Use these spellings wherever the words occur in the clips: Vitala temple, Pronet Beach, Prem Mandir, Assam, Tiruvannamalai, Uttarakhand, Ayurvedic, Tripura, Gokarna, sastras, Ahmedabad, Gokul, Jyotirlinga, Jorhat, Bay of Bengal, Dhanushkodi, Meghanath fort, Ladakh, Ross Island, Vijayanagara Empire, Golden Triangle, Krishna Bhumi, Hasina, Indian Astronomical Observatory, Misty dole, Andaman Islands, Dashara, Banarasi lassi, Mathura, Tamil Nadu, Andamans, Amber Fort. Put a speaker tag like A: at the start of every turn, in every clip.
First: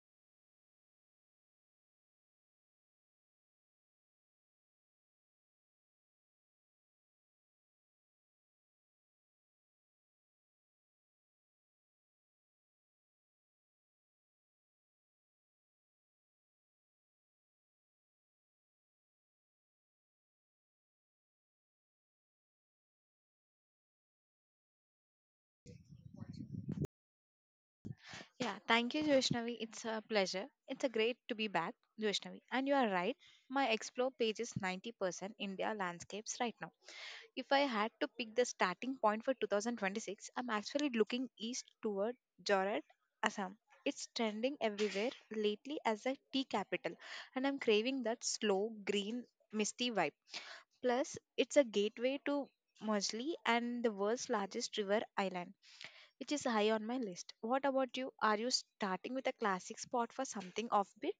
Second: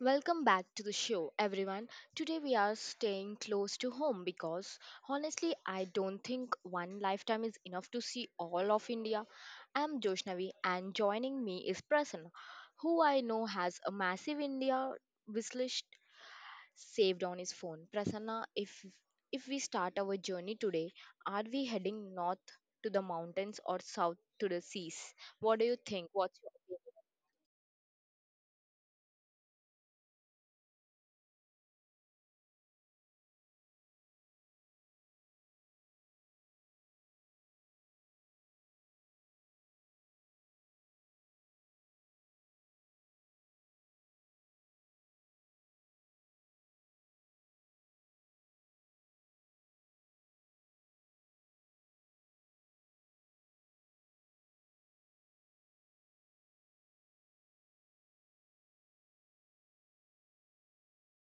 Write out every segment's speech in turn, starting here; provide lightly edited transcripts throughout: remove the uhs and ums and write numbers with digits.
A: Welcome back to the show, everyone. Today we are staying close to home because honestly, I don't think one lifetime is enough to see all of India. I'm Joshnavi, and joining me is Prasanna, who I know has a massive India wishlist saved on his phone. Prasanna, if we start our journey today, are we heading north to the mountains or south to the seas? What do you think? What's your...
B: Yeah, thank you, Joshnavi. It's a pleasure. It's a great to be back, Joshnavi. And you are right. My explore page is 90% India landscapes right now. If I had to pick the starting point for 2026, I'm actually looking east toward Jorhat, Assam. It's trending everywhere lately as a tea capital, and I'm craving that slow, green, misty vibe. Plus, it's a gateway to Mojli and the world's largest river island which is high on my list. What about you? Are you starting with a classic spot for something offbeat?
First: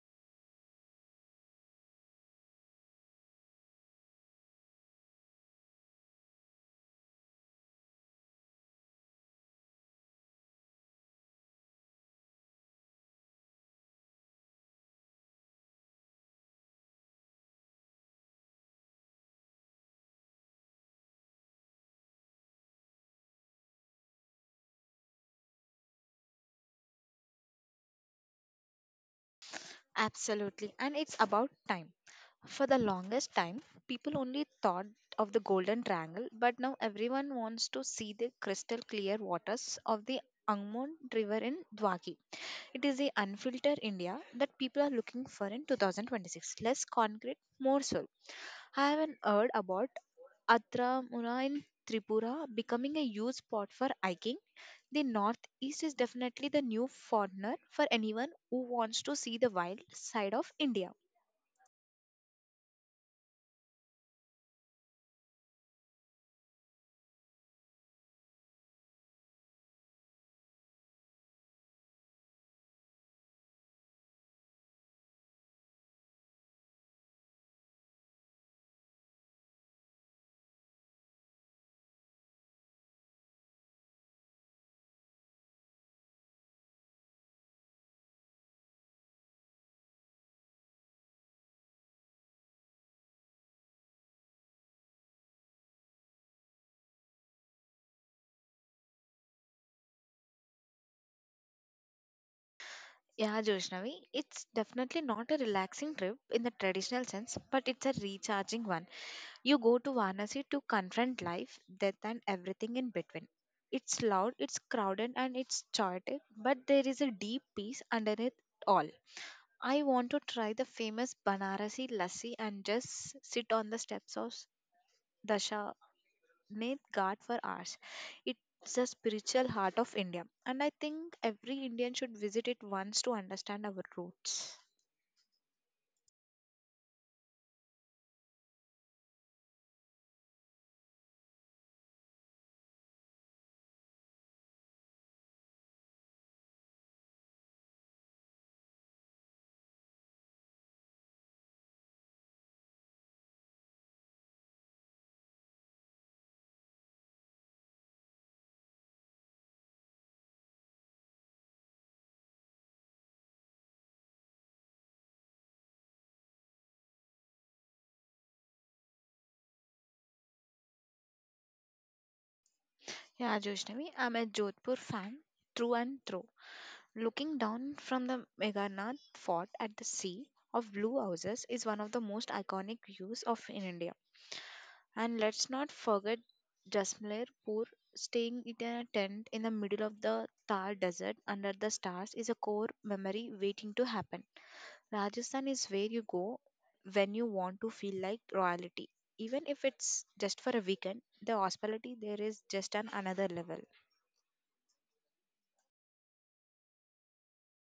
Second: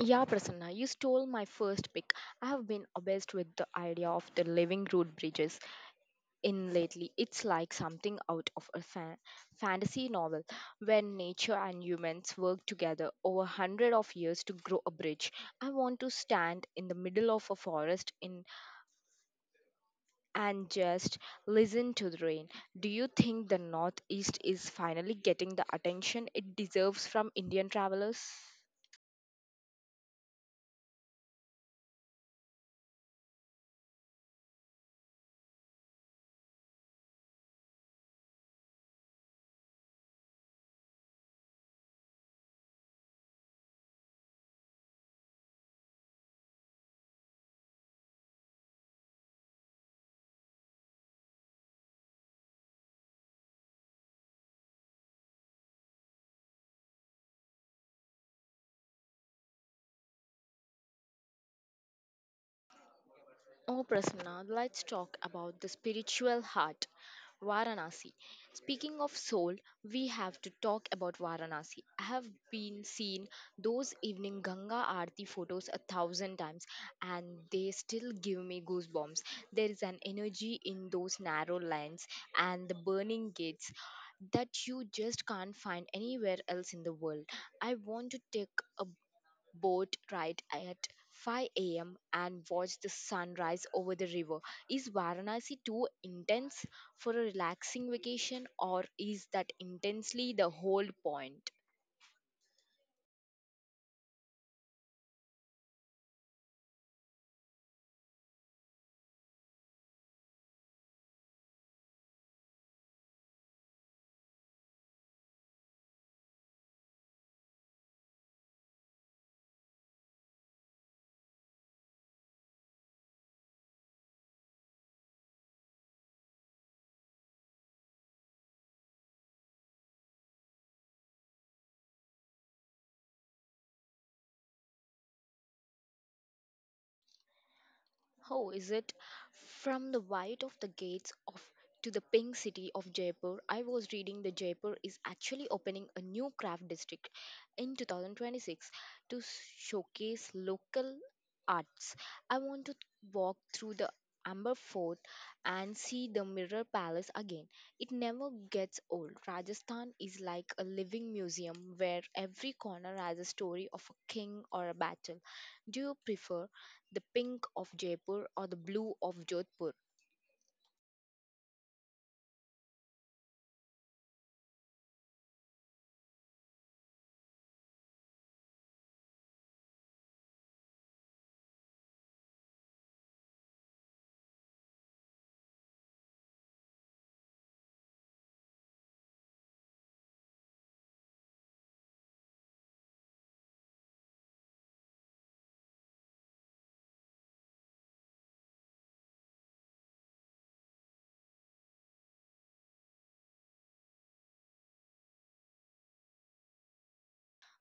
A: Yeah, Prasanna, you stole my first pick. I have been obsessed with the idea of the living root bridges in lately. It's like something out of a fantasy novel where nature and humans work together over hundred of years to grow a bridge. I want to stand in the middle of a forest in and just listen to the rain. Do you think the Northeast is finally getting the attention it deserves from Indian travelers?
B: Absolutely, and it's about time. For the longest time, people only thought of the Golden Triangle, but now everyone wants to see the crystal clear waters of the Angmon River in Dwaki. It is the unfiltered India that people are looking for in 2026. Less concrete, more soul. I haven't heard about Atramura in Tripura becoming a huge spot for hiking. The Northeast is definitely the new foreigner for anyone who wants to see the wild side of India.
A: Oh, Prasanna, let's talk about the spiritual heart, Varanasi. Speaking of soul, we have to talk about Varanasi. I have been seen those evening Ganga Aarti photos a thousand times and they still give me goosebumps. There is an energy in those narrow lanes and the burning gates that you just can't find anywhere else in the world. I want to take a boat ride at 5 a.m. and watch the sunrise over the river. Is Varanasi too intense for a relaxing vacation, or is that intensely the whole point?
B: Yeah, Joshnavi, it's definitely not a relaxing trip in the traditional sense, but it's a recharging one. You go to Varanasi to confront life, death, and everything in between. It's loud, it's crowded, and it's chaotic, but there is a deep peace underneath all. I want to try the famous Banarasi lassi and just sit on the steps of Dasha name God for ours. It's the spiritual heart of India, and I think every Indian should visit it once to understand our roots.
A: Oh, is it? From the white of the gates of to the pink city of Jaipur, I was reading that Jaipur is actually opening a new craft district in 2026 to showcase local arts. I want to walk through the Amber Fort and see the Mirror Palace again. It never gets old. Rajasthan is like a living museum where every corner has a story of a king or a battle. Do you prefer the pink of Jaipur or the blue of Jodhpur?
B: Yeah, Joshnavi, I'm a Jodhpur fan through and through. Looking down from the Meghanath fort at the sea of blue houses is one of the most iconic views of in India. And let's not forget Jasmir Poor staying in a tent in the middle of the Thar desert under the stars is a core memory waiting to happen. Rajasthan is where you go when you want to feel like royalty, even if it's just for a weekend. The hospitality there is just on another level.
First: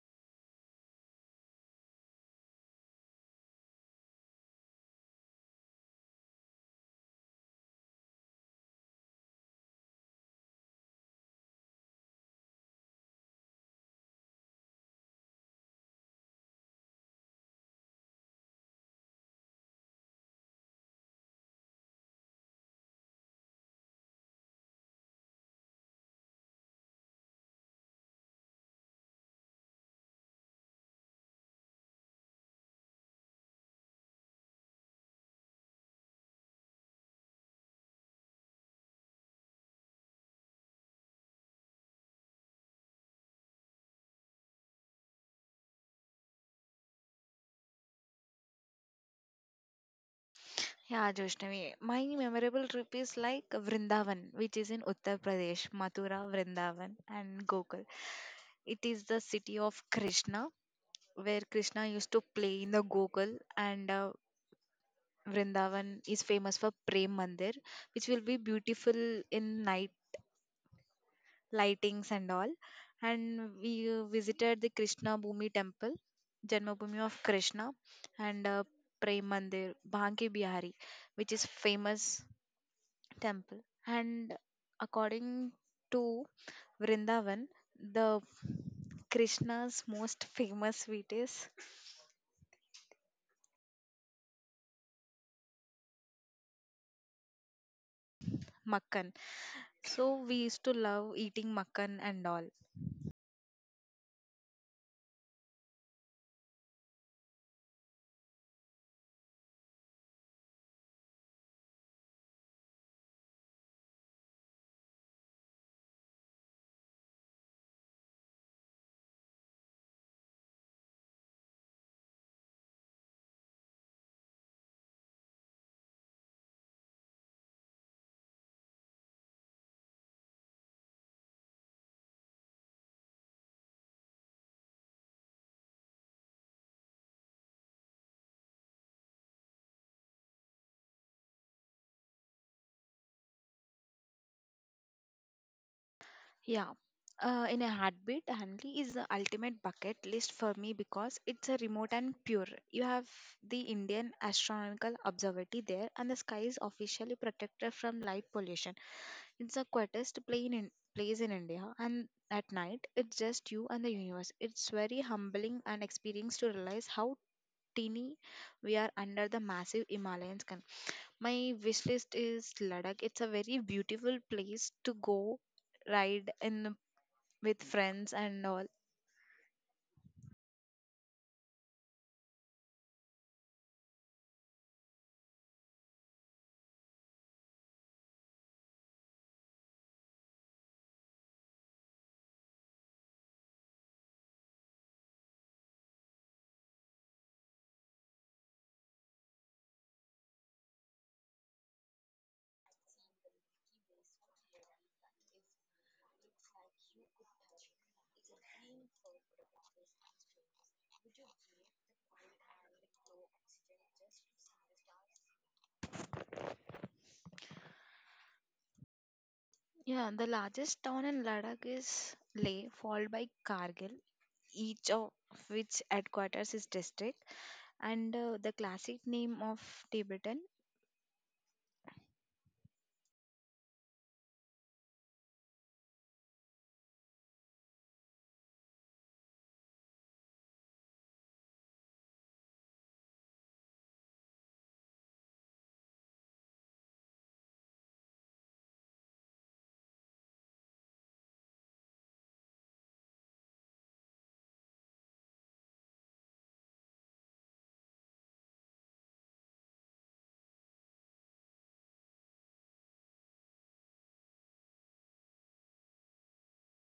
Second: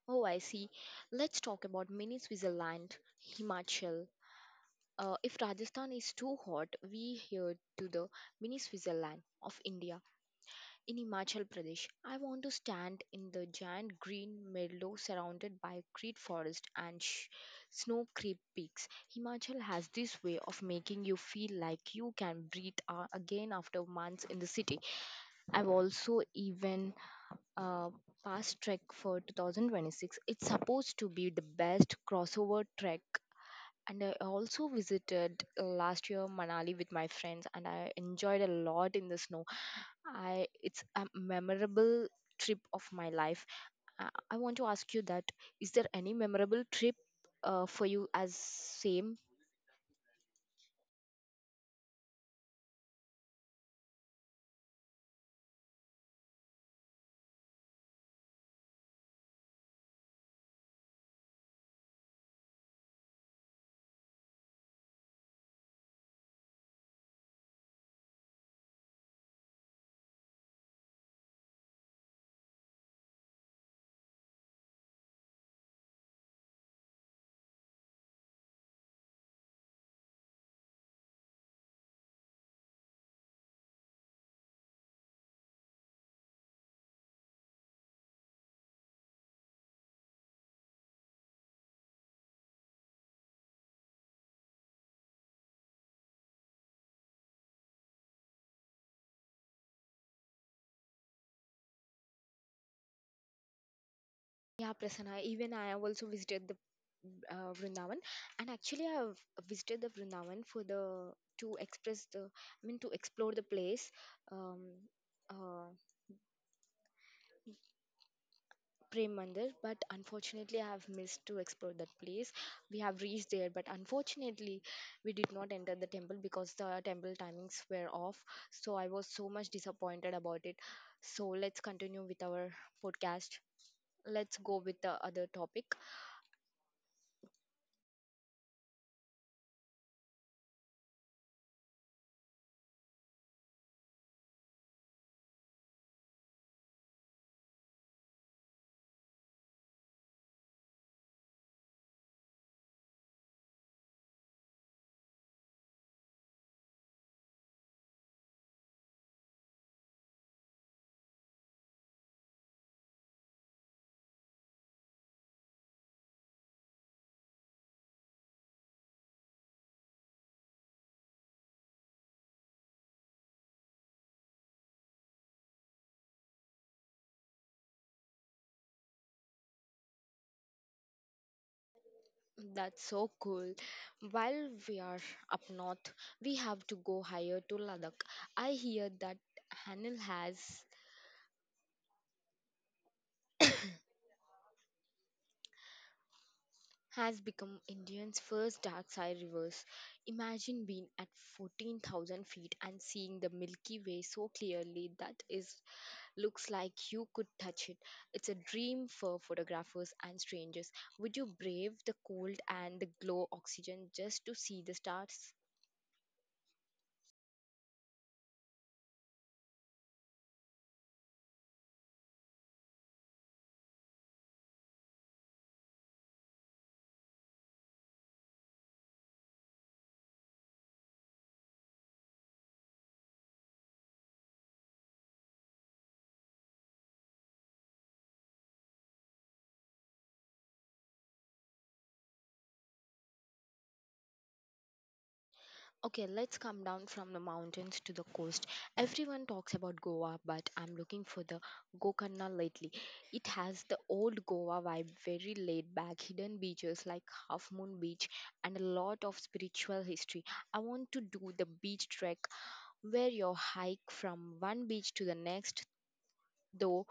A: Oh, I see. Let's talk about mini Switzerland, Himachal. If Rajasthan is too hot, we here to the mini Switzerland of India. In Himachal Pradesh, I want to stand in the giant green meadow surrounded by creed forest and snow creep peaks. Himachal has this way of making you feel like you can breathe again after months in the city. I've also even uh, past trek for 2026. It's supposed to be the best crossover trek. And I also visited last year Manali with my friends, and I enjoyed a lot in the snow. I it's a memorable trip of my life. I want to ask you that: is there any memorable trip for you as same?
B: Yeah, Joshnavi. My memorable trip is like Vrindavan, which is in Uttar Pradesh, Mathura, Vrindavan, and Gokul. It is the city of Krishna, where Krishna used to play in the Gokul, and Vrindavan is famous for Prem Mandir, which will be beautiful in night. Lightings and all. And we visited the Krishna Bhumi temple, Janmabhoomi of Krishna, and Prem Mandir, Bhanki Bihari, which is famous temple. And according to Vrindavan, the Krishna's most famous sweet is makkan. So we used to love eating makkan and all.
A: Yeah, Prasanna, even I have also visited the Vrindavan, and actually I have visited the Vrindavan for the to express the I mean to explore the place, um, uh, Prem Mandir, but unfortunately I have missed to explore that place. We have reached there, but unfortunately we did not enter the temple because the temple timings were off. So I was so much disappointed about it. So let's continue with our podcast. Let's go with the other topic.
B: Yeah. In a heartbeat, Hanley is the ultimate bucket list for me because it's a remote and pure. You have the Indian Astronomical Observatory there, and the sky is officially protected from light pollution. It's the place in India, and at night, it's just you and the universe. It's very humbling and experience to realize how teeny we are under the massive Himalayan sky. My wish list is Ladakh. It's a very beautiful place to go ride in with friends and all.
A: That's so cool. While we are up north, we have to go higher to Ladakh. I hear that Hanil has become India's first dark side reverse. Imagine being at 14,000 feet and seeing the Milky Way so clearly that is looks like you could touch it. It's a dream for photographers and strangers. Would you brave the cold and the glow oxygen just to see the stars?
B: Yeah, the largest town in Ladakh is Leh, followed by Kargil, each of which headquarters is district. And the classic name of Tibetan.
A: Okay, let's come down from the mountains to the coast. Everyone talks about Goa, but I'm looking for the Gokarna lately. It has the old Goa vibe, very laid back, hidden beaches like Half Moon Beach, and a lot of spiritual history. I want to do the beach trek where you hike from one beach to the next. Though,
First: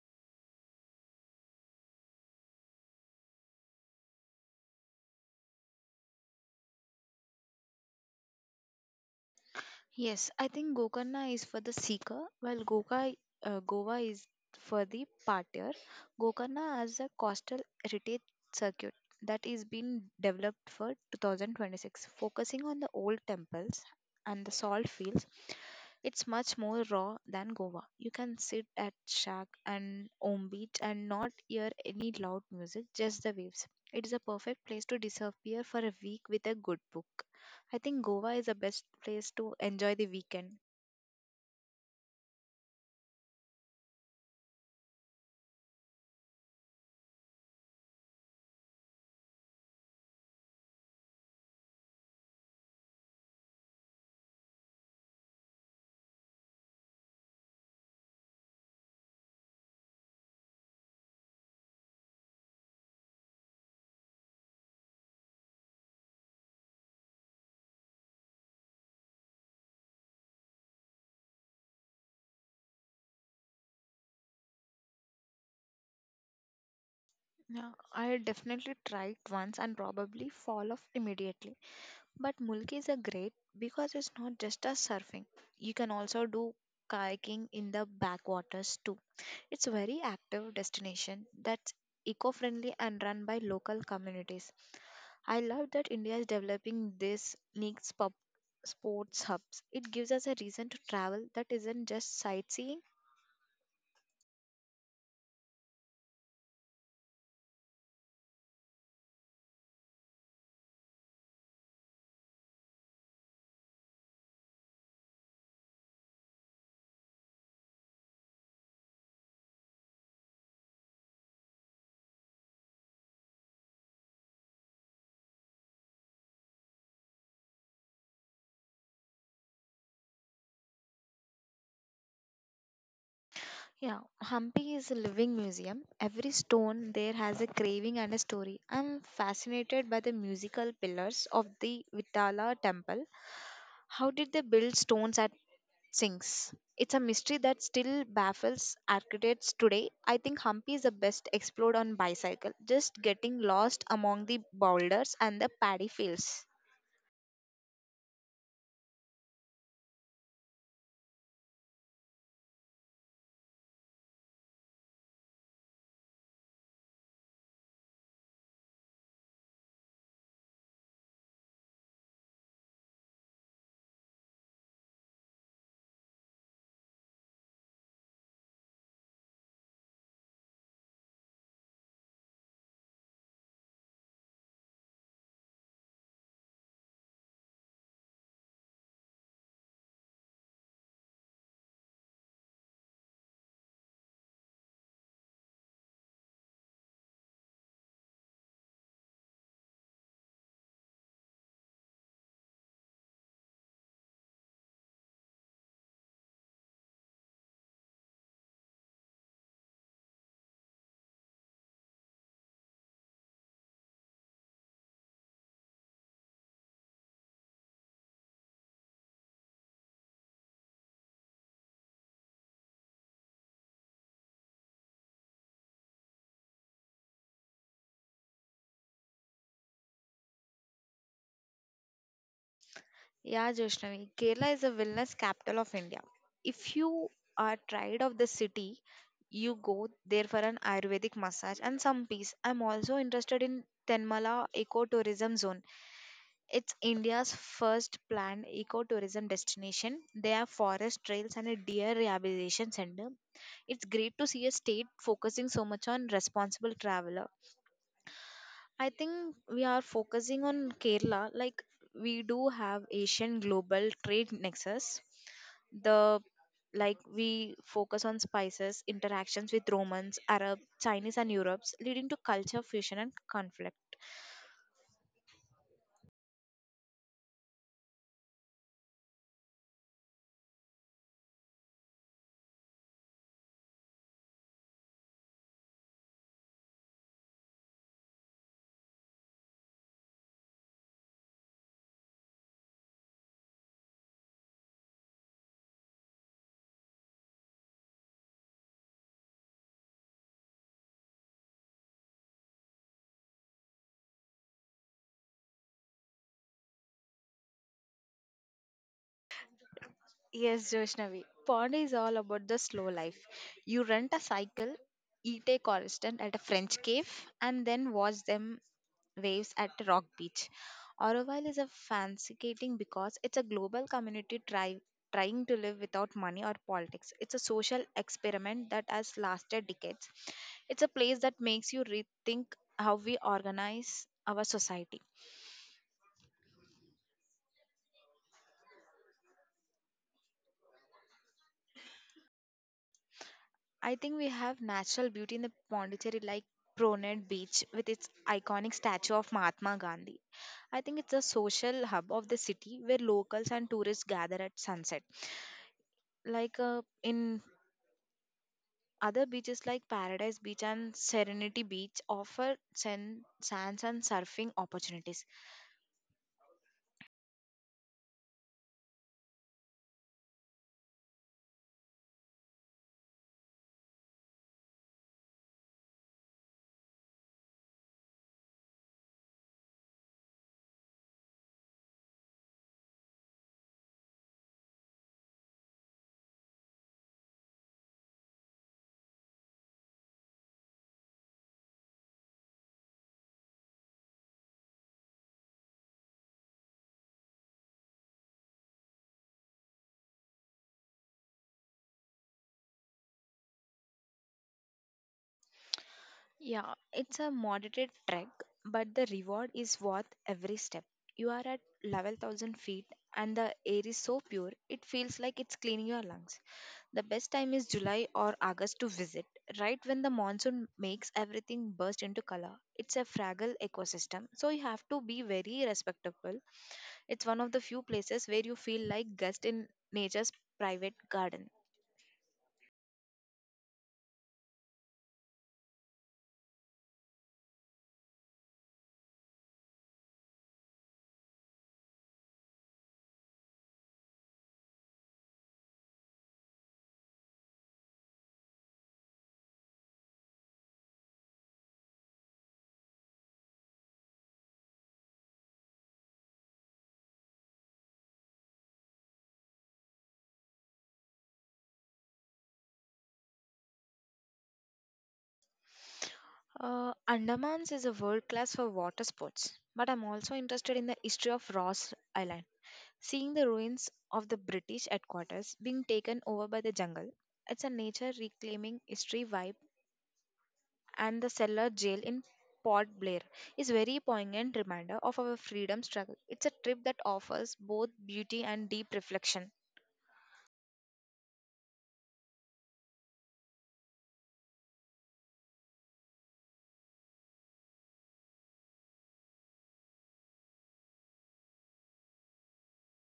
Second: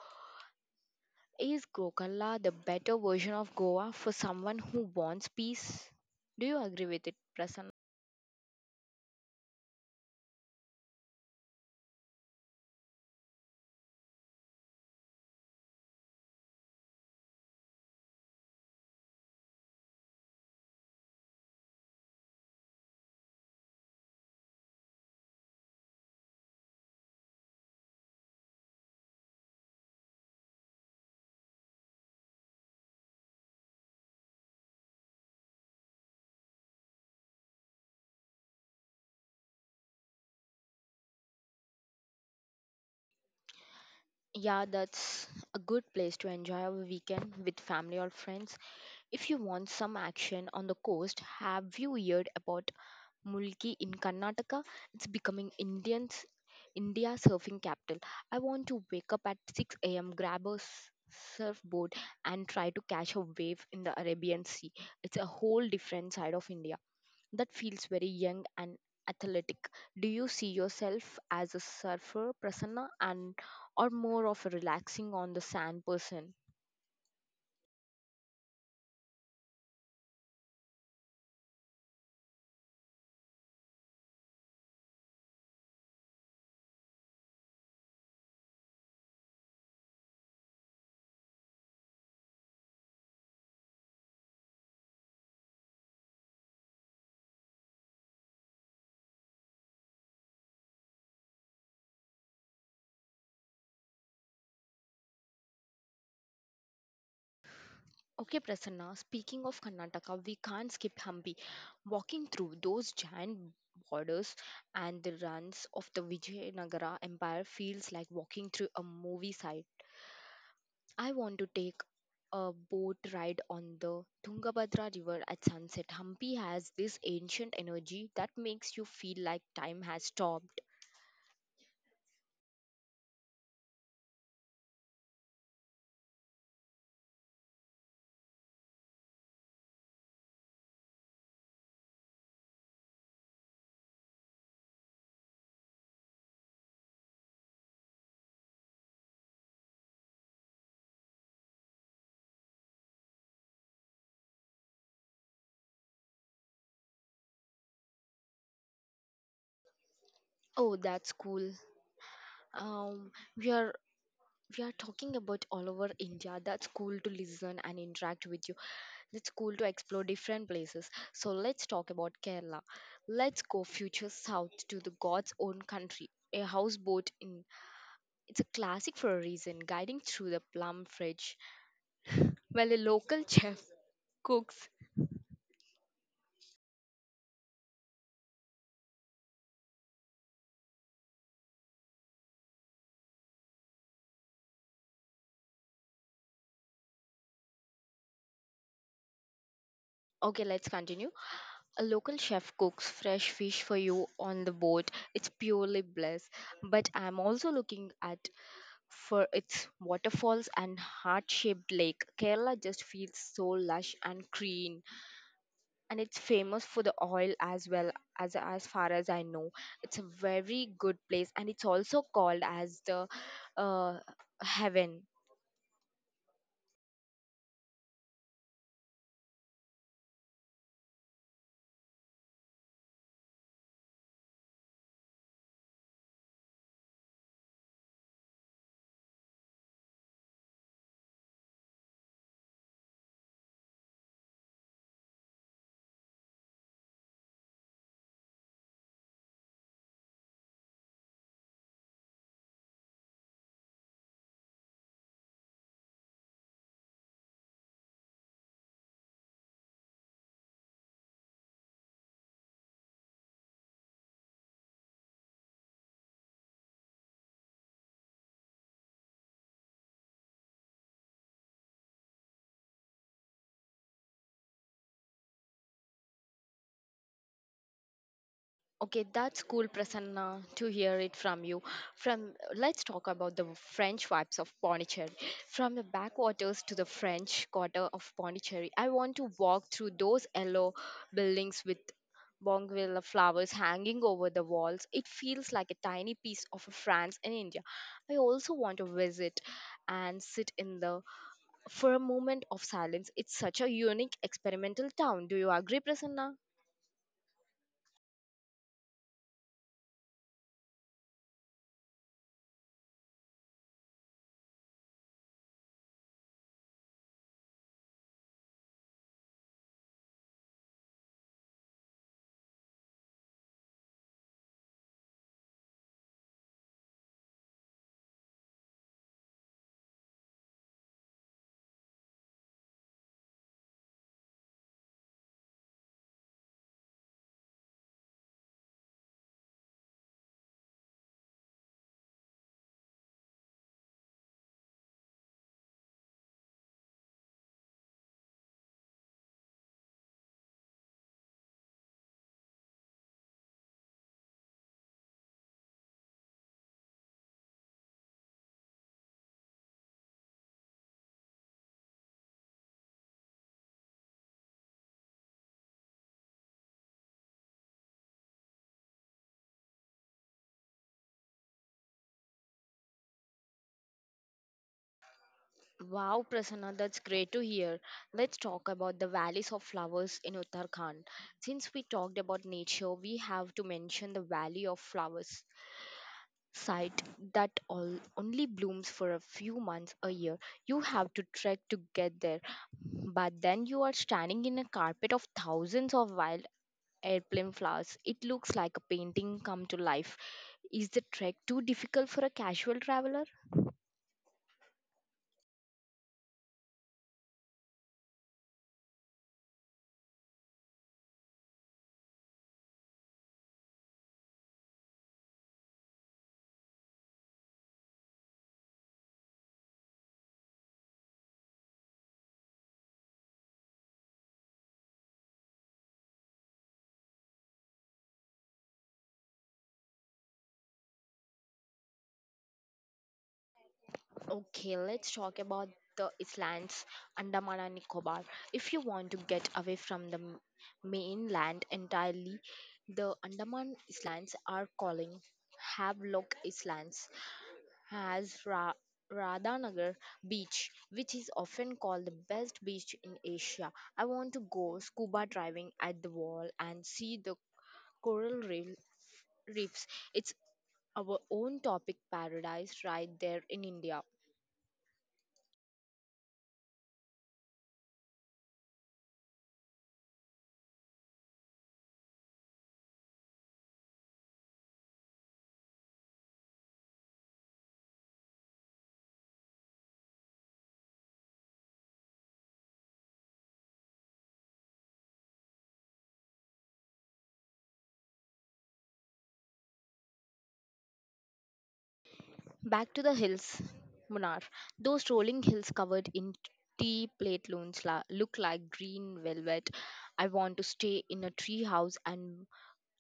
A: is Gokarna the better version of Goa for someone who wants peace? Do you agree with it, Prasanna?
B: Yes, I think Gokarna is for the seeker, while Goa is for the partier. Gokarna has a coastal heritage circuit that is being developed for 2026, focusing on the old temples and the salt fields. It's much more raw than Goa. You can sit at shack and home beach and not hear any loud music, just the waves. It is a perfect place to disappear for a week with a good book. I think Goa is the best place to enjoy the weekend.
A: Yeah, that's a good place to enjoy a weekend with family or friends. If you want some action on the coast, have you heard about Mulki in Karnataka? It's becoming Indian's India surfing capital. I want to wake up at 6 a.m., grab a surfboard, and try to catch a wave in the Arabian Sea. It's a whole different side of India that feels very young and athletic. Do you see yourself as a surfer, Prasanna, and or more of a relaxing on the sand person?
B: Yeah, I definitely tried once and probably fall off immediately. But Mulki is a great because it's not just a surfing. You can also do kayaking in the backwaters too. It's a very active destination that's eco-friendly and run by local communities. I love that India is developing these unique sports hubs. It gives us a reason to travel that isn't just sightseeing.
A: Okay, Prasanna, speaking of Karnataka, we can't skip Hampi. Walking through those giant borders and the runs of the Vijayanagara Empire feels like walking through a movie site. I want to take a boat ride on the Tungabhadra River at sunset. Hampi has this ancient energy that makes you feel like time has stopped.
B: Yeah, Hampi is a living museum. Every stone there has a craving and a story. I'm fascinated by the musical pillars of the Vitala temple. How did they build stones at sinks. It's a mystery that still baffles architects today. I think Hampi is the best explored on bicycle, just getting lost among the boulders and the paddy fields.
A: Oh, that's cool. Um, we are we are talking about all over India. That's cool to listen and interact with you. That's cool to explore different places. So let's talk about Kerala. Let's go future south to the God's own country. A houseboat in it's a classic for a reason, guiding through the plum fridge. Well, a local chef cooks. Okay, let's continue. A local chef cooks fresh fish for you on the boat. It's purely bliss. But I'm also looking at for its waterfalls and heart-shaped lake. Kerala just feels so lush and green, and it's famous for the oil as well as far as I know. It's a very good place, and it's also called as the uh, heaven.
B: Yeah, Joshnavi, Kerala is a wellness capital of India. If you are tired of the city, you go there for an Ayurvedic massage and some peace. I'm also interested in Tenmala Ecotourism Zone. It's India's first planned ecotourism destination. There are forest trails and a deer rehabilitation center. It's great to see a state focusing so much on responsible travel. I think we are focusing on Kerala. Like we do have Asian global trade nexus. The like we focus on spices, interactions with Romans, Arab, Chinese, and Europe's, leading to culture fusion and conflict.
A: Okay, that's cool, Prasanna, to hear it from you. From let's talk about the French vibes of Pondicherry. From the backwaters to the French quarter of Pondicherry, I want to walk through those yellow buildings with bougainvillea flowers hanging over the walls. It feels like a tiny piece of France in India. I also want to visit and sit in the for a moment of silence. It's such a unique experimental town. Do you agree, Prasanna?
B: Yes, Joshnavi. Pond is all about the slow life. You rent a cycle, eat a constant at a French cave, and then watch them waves at Rock Beach. Auroville is a fascinating because it's a global community trying to live without money or politics. It's a social experiment that has lasted decades. It's a place that makes you rethink how we organize our society. I think we have natural beauty in the Pondicherry like Pronet Beach with its iconic statue of Mahatma Gandhi. I think it's a social hub of the city where locals and tourists gather at sunset. Like in other beaches like Paradise Beach and Serenity Beach offer sand, sands and surfing opportunities.
A: Wow, Prasanna, that's great to hear. Let's talk about the valleys of flowers in Uttarakhand. Since we talked about nature, we have to mention the Valley of Flowers site that all, only blooms for a few months a year. You have to trek to get there, but then you are standing in a carpet of thousands of wild airplane flowers. It looks like a painting come to life. Is the trek too difficult for a casual traveler?
B: Yeah, it's a moderate trek, but the reward is worth every step. You are at 11,000 feet and the air is so pure, it feels like it's cleaning your lungs. The best time is July or August to visit, right when the monsoon makes everything burst into color. It's a fragile ecosystem, so you have to be very respectable. It's one of the few places where you feel like guest in nature's private garden.
A: Okay, let's talk about the islands, Andaman and Nicobar. If you want to get away from the mainland entirely, the Andaman Islands are calling. Havelock Islands has Radhanagar Beach, which is often called the best beach in Asia. I want to go scuba diving at the wall and see the coral reef- reefs. It's our own topic paradise right there in India.
B: Andamans is a world class for water sports, but I'm also interested in the history of Ross Island. Seeing the ruins of the British headquarters being taken over by the jungle, it's a nature reclaiming history vibe and the cellar jail in Port Blair is very poignant reminder of our freedom struggle. It's a trip that offers both beauty and deep reflection.
A: Back to the hills, Munar. Those rolling hills covered in tea plate loons look like green velvet. I want to stay in a tree house and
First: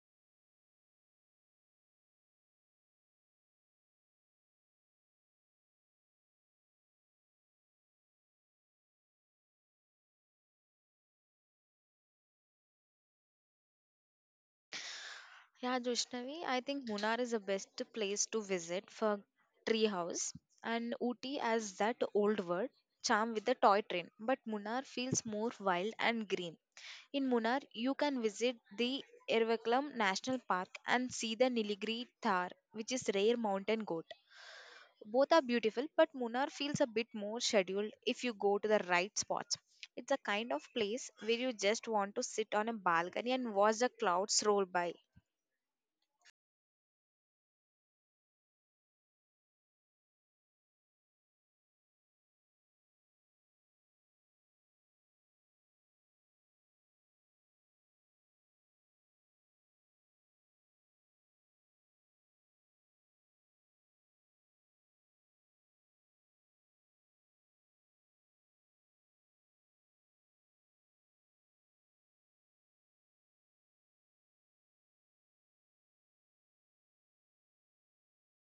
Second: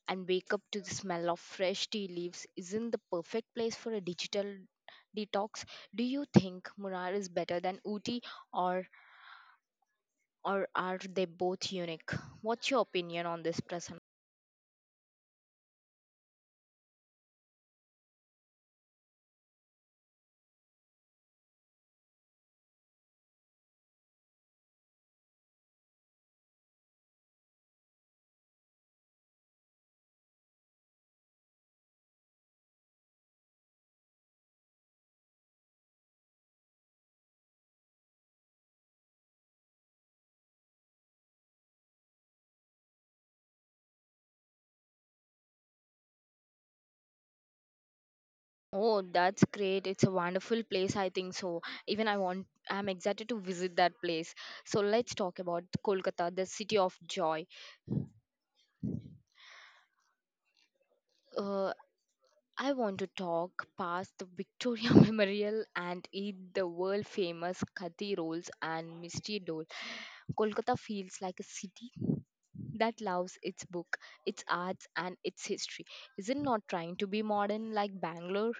A: and wake up to the smell of fresh tea leaves. Isn't the perfect place for a digital detox? Do you think Munar is better than Uti, or or are they both unique? What's your opinion on this, Prasad?
B: Yeah, Joshnavi, I think Munnar is the best place to visit for treehouse and Ooty as that old word charm with the toy train. But Munnar feels more wild and green. In Munnar, you can visit the Ervakulam National Park and see the Nilgiri Thar, which is rare mountain goat. Both are beautiful, but Munnar feels a bit more scheduled if you go to the right spots. It's a kind of place where you just want to sit on a balcony and watch the clouds roll by.
A: Oh, that's great. It's a wonderful place, I think so. Even I want I'm excited to visit that place. So let's talk about Kolkata, the city of joy. Uh, I want to talk past the Victoria Memorial and eat the world famous Khati rolls and Misty dole. Kolkata feels like a city that loves its book, its arts and its history. Is it not trying to be modern like Bangalore?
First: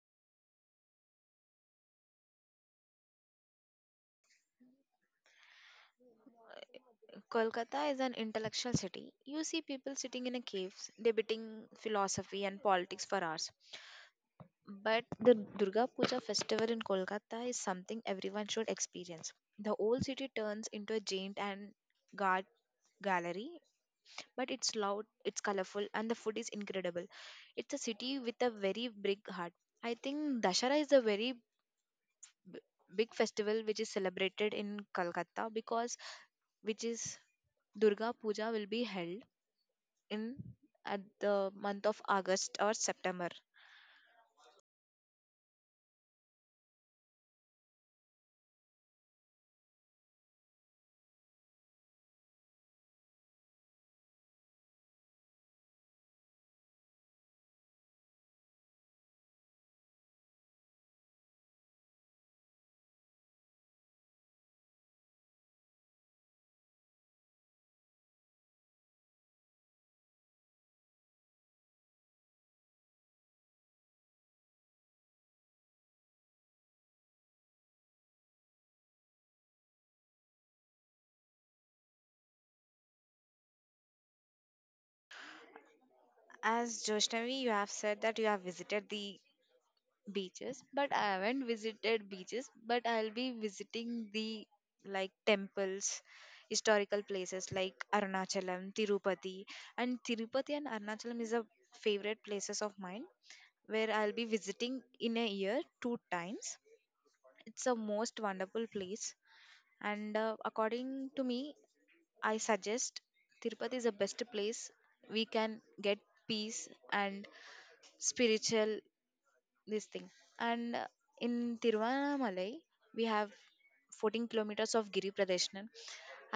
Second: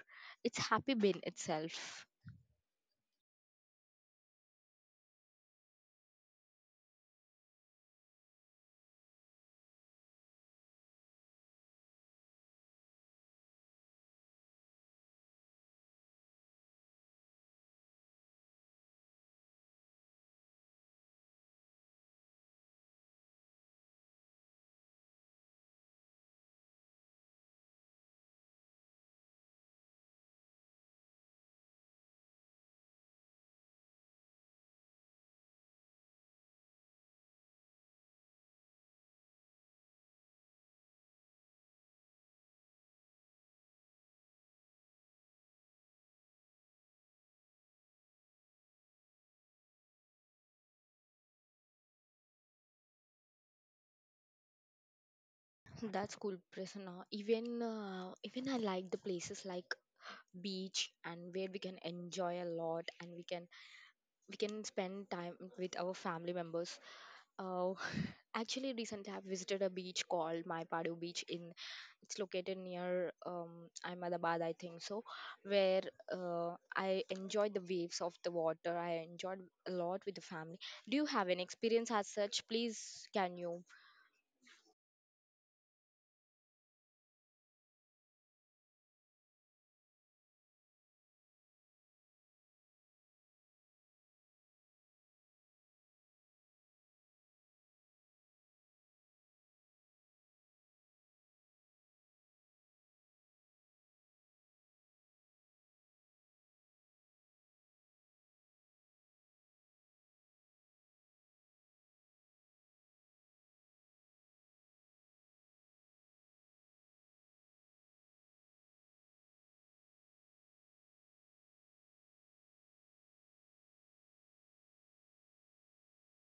A: It's happy bin itself.
B: Kolkata is an intellectual city. You see people sitting in a caves, debating philosophy and politics for hours. But the Durga Puja festival in Kolkata is something everyone should experience. The old city turns into a giant and guard gallery, but it's loud, it's colorful, and the food is incredible. It's a city with a very big heart. I think Dashara is a very b- big festival which is celebrated in Kolkata because which is Durga Puja will be held in at the month of August or September.
A: That's cool, Prasanna. Even I like the places like beach and where we can enjoy a lot and we can spend time with our family members. Uh, actually, recently I've visited a beach called Maipadu Beach in it's located near Ahmedabad, I think so, where I enjoyed the waves of the water. I enjoyed a lot with the family. Do you have an experience as such? Please, can you...
B: As Joshnavi, you have said that you have visited the beaches but I haven't visited beaches but I'll be visiting the like temples, historical places like Arunachalam, Tirupati. And Tirupati and Arunachalam is a favorite places of mine where I'll be visiting in a year two times. It's a most wonderful place and according to me, I suggest Tirupati is the best place we can get peace and spiritual this thing. And in Tiruvannamalai, we have 14 kilometers of Giri Pradeshnan.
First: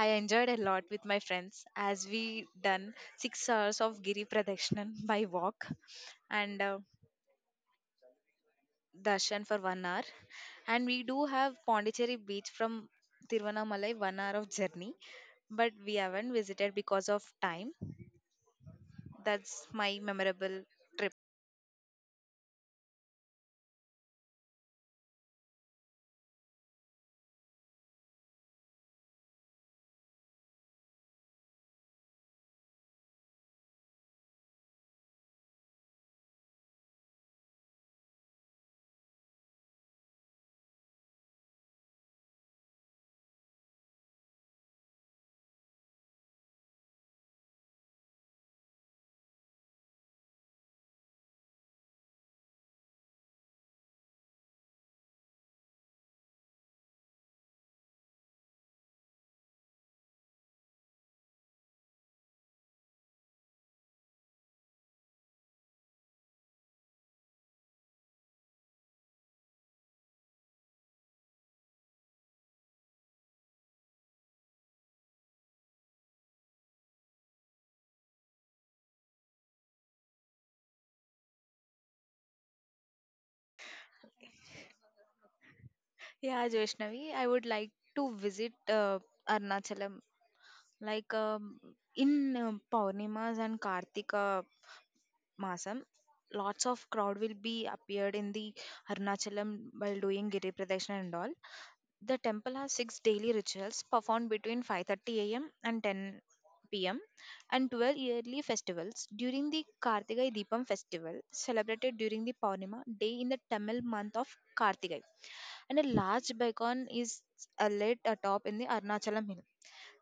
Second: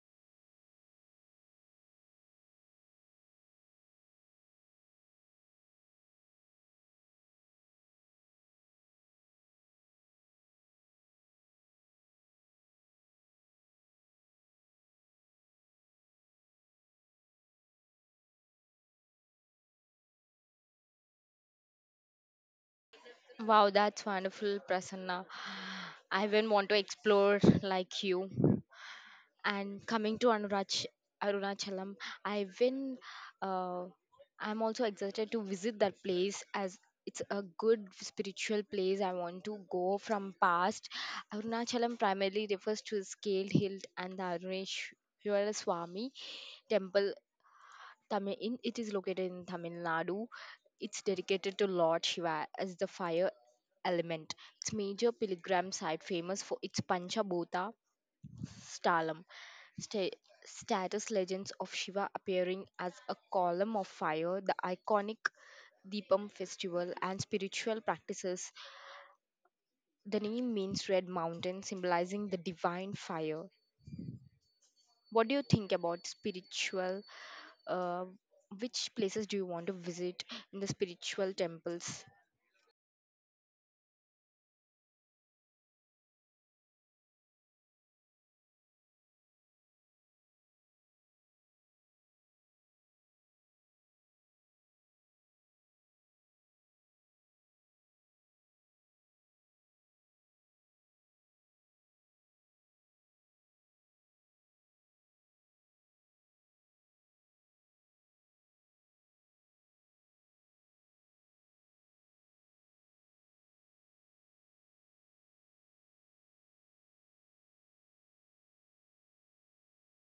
B: I enjoyed a lot with my friends as we done 6 hours of Giri Pradeshnan by walk and darshan for one hour. And we do have Pondicherry beach from Tiruvannamalai, 1 hour of journey, but we haven't visited because of time. That's my memorable trip.
A: Wow, that's wonderful, Prasanna. I even want to explore like you. And coming to Arunachalam, I've been, uh, I'm also excited to visit that place as it's a good spiritual place. I want to go from past. Arunachalam primarily refers to a scaled hill and the Aruneshwara Swami temple Tamil in, it is located in Tamil Nadu. It's dedicated to Lord Shiva as the fire element. It's major pilgrim site famous for its Panchabhuta Stalam, sta- status legends of Shiva appearing as a column of fire, the iconic Deepam festival and spiritual practices. The name means red mountain symbolizing the divine fire. What do you think about spiritual uh, which places do you want to visit in the spiritual temples?
B: Yeah, Vaishnavi, I would like to visit Arnachalam. Like um, in Purnimas and Kartika Masam, lots of crowd will be appeared in the Arunachalam while doing Giri Pradeshna and all. The temple has six daily rituals performed between 5:30 a.m. and 10 p.m. and 12 yearly festivals. During the Kartigai Deepam festival, celebrated during the Paunima day in the Tamil month of Kartigai, and a large beacon is lit atop in the Arnachalam hill.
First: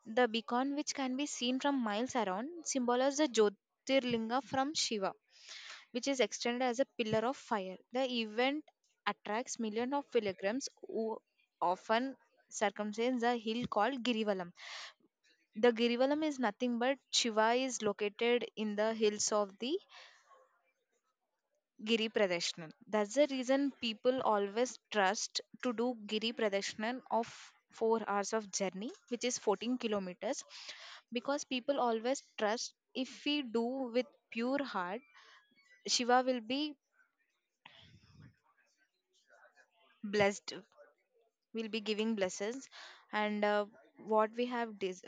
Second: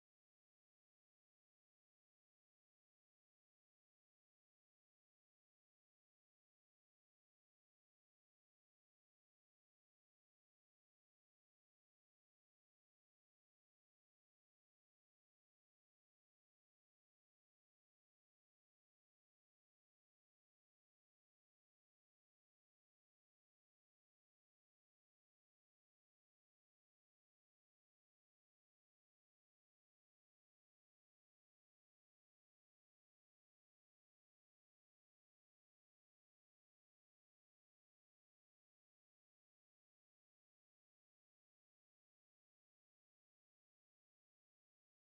B: The beacon, which can be seen from miles around, symbolizes the Jyotirlinga from Shiva which is extended as a pillar of fire. The event attracts millions of pilgrims who often circumstance a hill called Girivalam. The Girivalam is nothing but Shiva is located in the hills of the Giri Pradeshnan. That's the reason people always trust to do Giri Pradeshnan of 4 hours of journey, which is 14 kilometers, because people always trust if we do with pure heart, Shiva will be blessed, will be giving blessings, and what we have des-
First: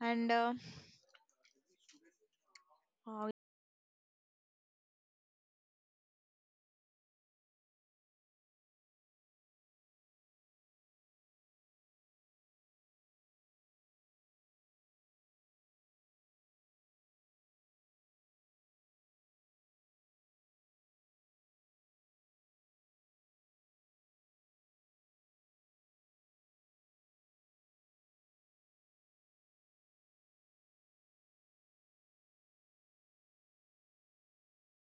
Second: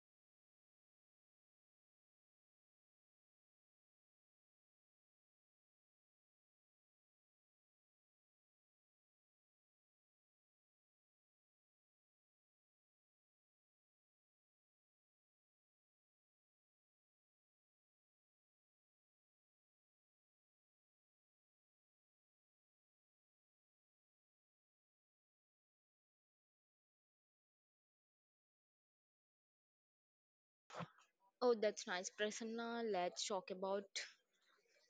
B: and uh,
A: Oh, that's nice, Prasanna. Let's talk about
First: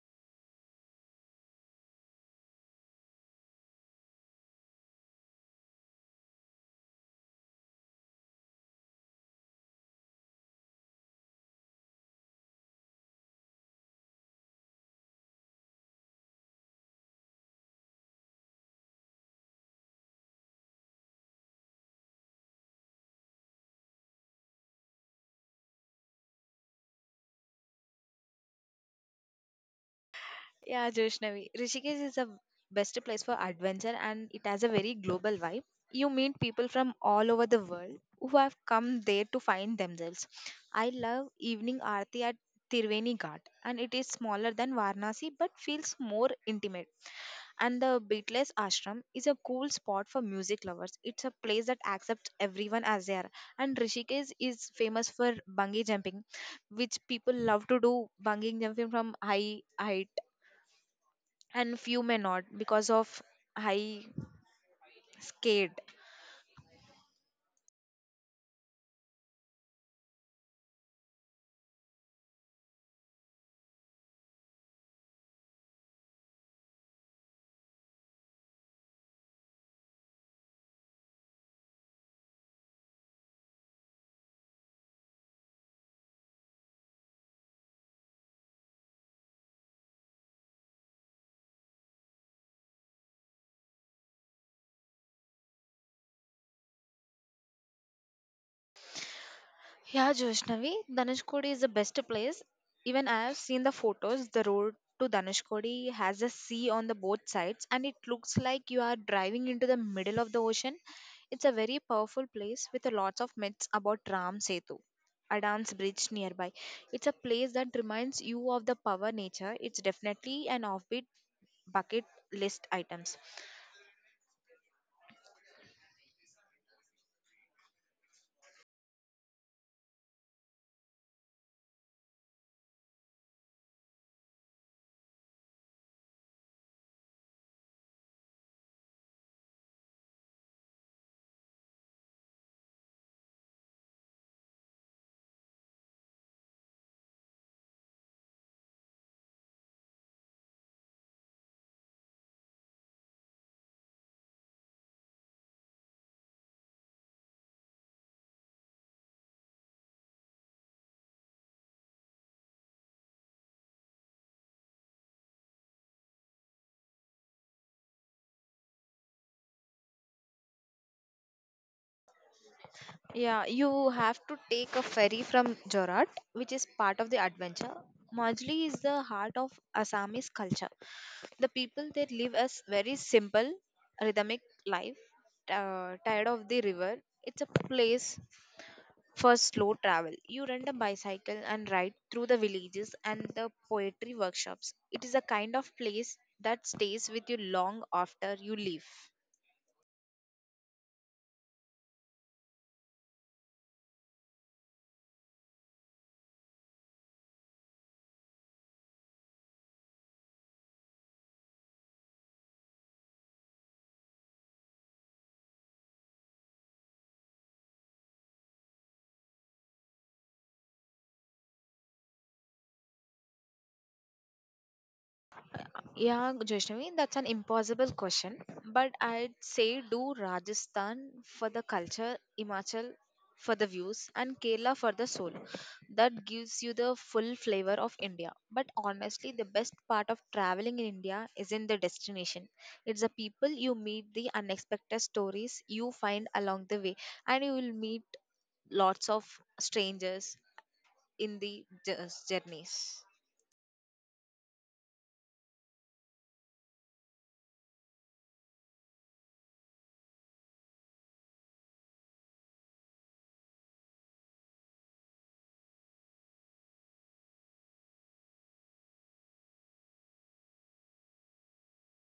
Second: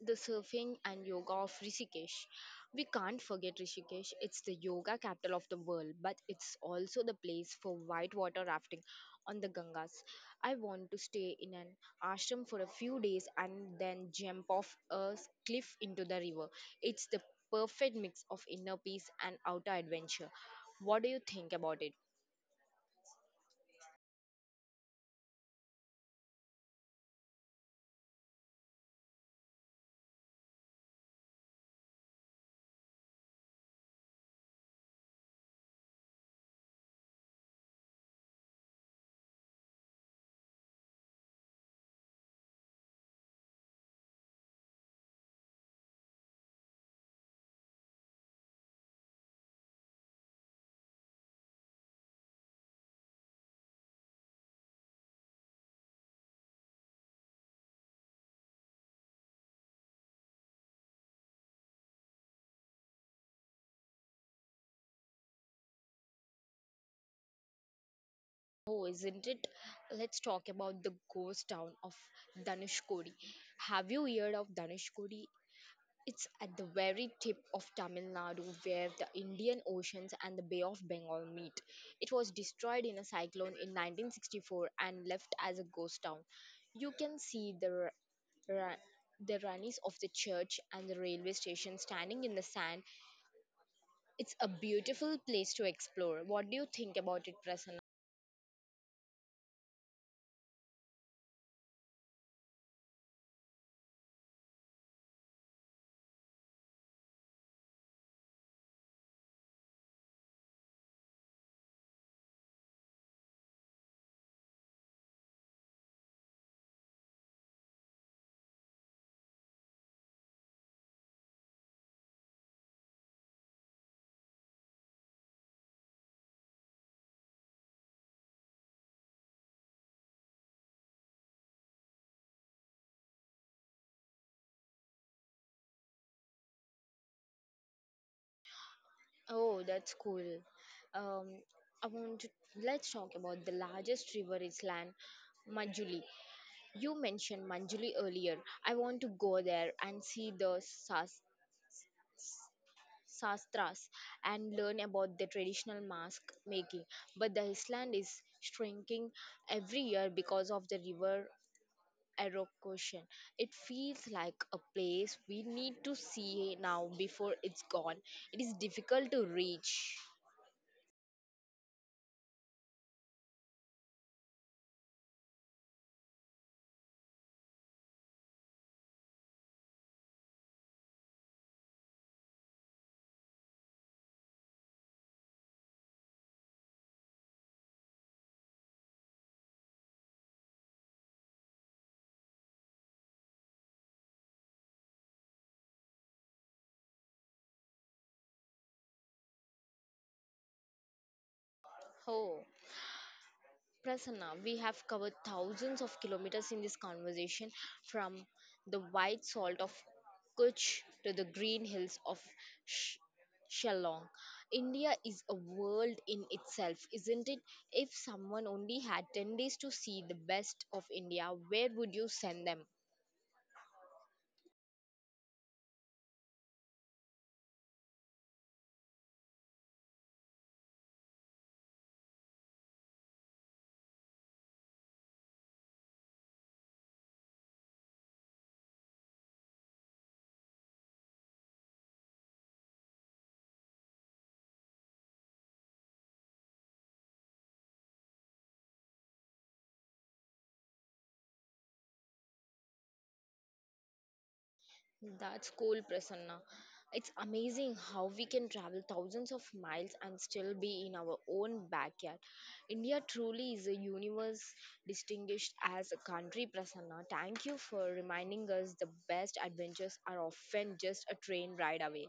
A: the surfing and yoga of Rishikesh. We can't forget Rishikesh. It's the yoga capital of the world, but it's also the place for whitewater rafting on the Gangas. I want to stay in an ashram for a few days and then jump off a cliff into the river. It's the perfect mix of inner peace and outer adventure. What do you think about it?
B: Yeah, Joshnavi. Rishikesh is the best place for adventure and it has a very global vibe. You meet people from all over the world who have come there to find themselves. I love evening aarti at Tirveni Ghat and it is smaller than Varanasi but feels more intimate. And the Beatles Ashram is a cool spot for music lovers. It's a place that accepts everyone as they are. And Rishikesh is famous for bungee jumping, which people love to do bungee jumping from high height and few may not because of high scared.
A: Oh, isn't it? Let's talk about the ghost town of Dhanushkodi. Have you heard of Dhanushkodi? It's at the very tip of Tamil Nadu where the Indian Oceans and the Bay of Bengal meet. It was destroyed in a cyclone in 1964 and left as a ghost town. You can see the ra- the runnies of the church and the railway station standing in the sand. It's a beautiful place to explore. What do you think about it, Prasanna?
B: Yeah, Joshnavi, Dhanushkodi is the best place. Even I have seen the photos, the road to Dhanushkodi has a sea on the both sides and it looks like you are driving into the middle of the ocean. It's a very powerful place with a lots of myths about Ram Setu, Adam's bridge nearby. It's a place that reminds you of the power nature. It's definitely an offbeat bucket list items.
A: Oh, that's cool. Um, I want to let's talk about the largest river island, Manjuli. You mentioned Manjuli earlier. I want to go there and see the sastras and learn about the traditional mask making. But the island is shrinking every year because of the river erosion. It feels like a place we need to see now before it's gone. It is difficult to reach.
B: Yeah, you have to take a ferry from Jorat, which is part of the adventure. Majli is the heart of Assamese culture. The people there live a very simple, rhythmic life, tired of the river. It's a place for slow travel. You rent a bicycle and ride through the villages and the poetry workshops. It is a kind of place that stays with you long after you leave.
A: Oh. Prasanna, we have covered thousands of kilometers in this conversation from the white salt of Kutch to the green hills of Sh- Shillong. India is a world in itself, isn't it? If someone only had 10 days to see the best of India, where would you send them?
B: Yeah, Vaishnavi, that's an impossible question. But I'd say do Rajasthan for the culture, Himachal for the views, and Kerala for the soul. That gives you the full flavor of India. But honestly, the best part of traveling in India isn't the destination, it's the people you meet, the unexpected stories you find along the way, and you will meet lots of strangers in the journeys.
A: That's cool, Prasanna. It's amazing how we can travel thousands of miles and still be in our own backyard. India truly is a universe distinguished as a country, Prasanna. Thank you for reminding us the best adventures are often just a train ride away.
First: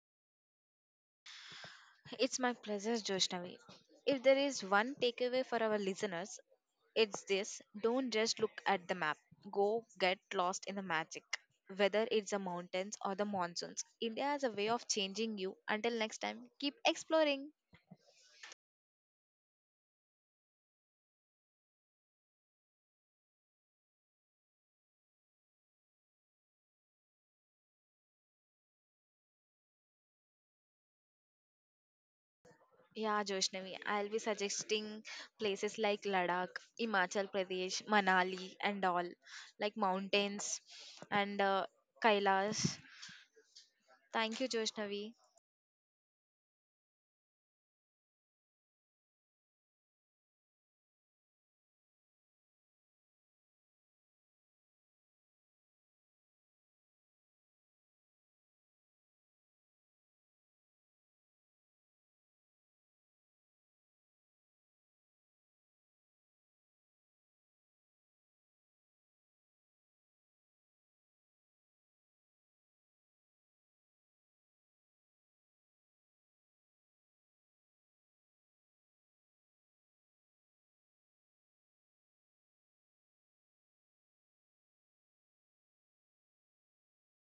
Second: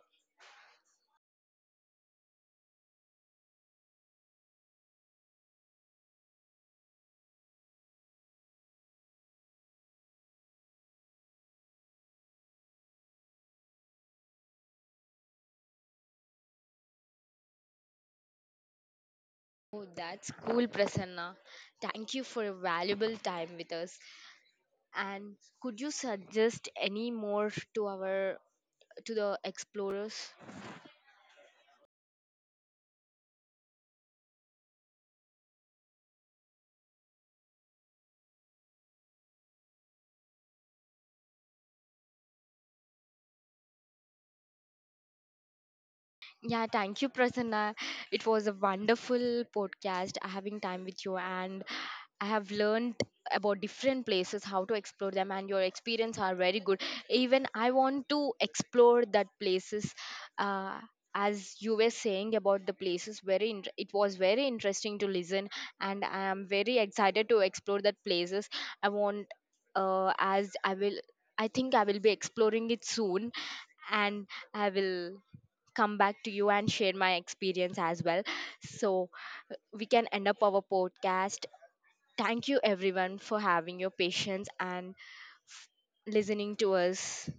B: It's my pleasure, Joshnavi. If there is one takeaway for our listeners, it's this don't just look at the map, go get lost in the magic. Whether it's the mountains or the monsoons, India has a way of changing you. Until next time, keep exploring.
A: Oh, that's cool, Prasanna. Thank you for a valuable time with us. And could you suggest any more to our to the explorers?
B: Yeah, Joshnavi, I'll be suggesting places like Ladakh, Himachal Pradesh, Manali, and all, like mountains and Kailash. Thank you, Joshnavi.
A: Yeah, thank you, Prasanna. It was a wonderful podcast having time with you, and I have learned about different places, how to explore them, and your experience are very good. Even I want to explore that places. Uh, as you were saying about the places, very it was very interesting to listen, and I am very excited to explore that places. I want, as I will, I think I will be exploring it soon, and I will come back to you and share my experience as well. So we can end up our podcast. Thank you everyone for having your patience and f- listening to us.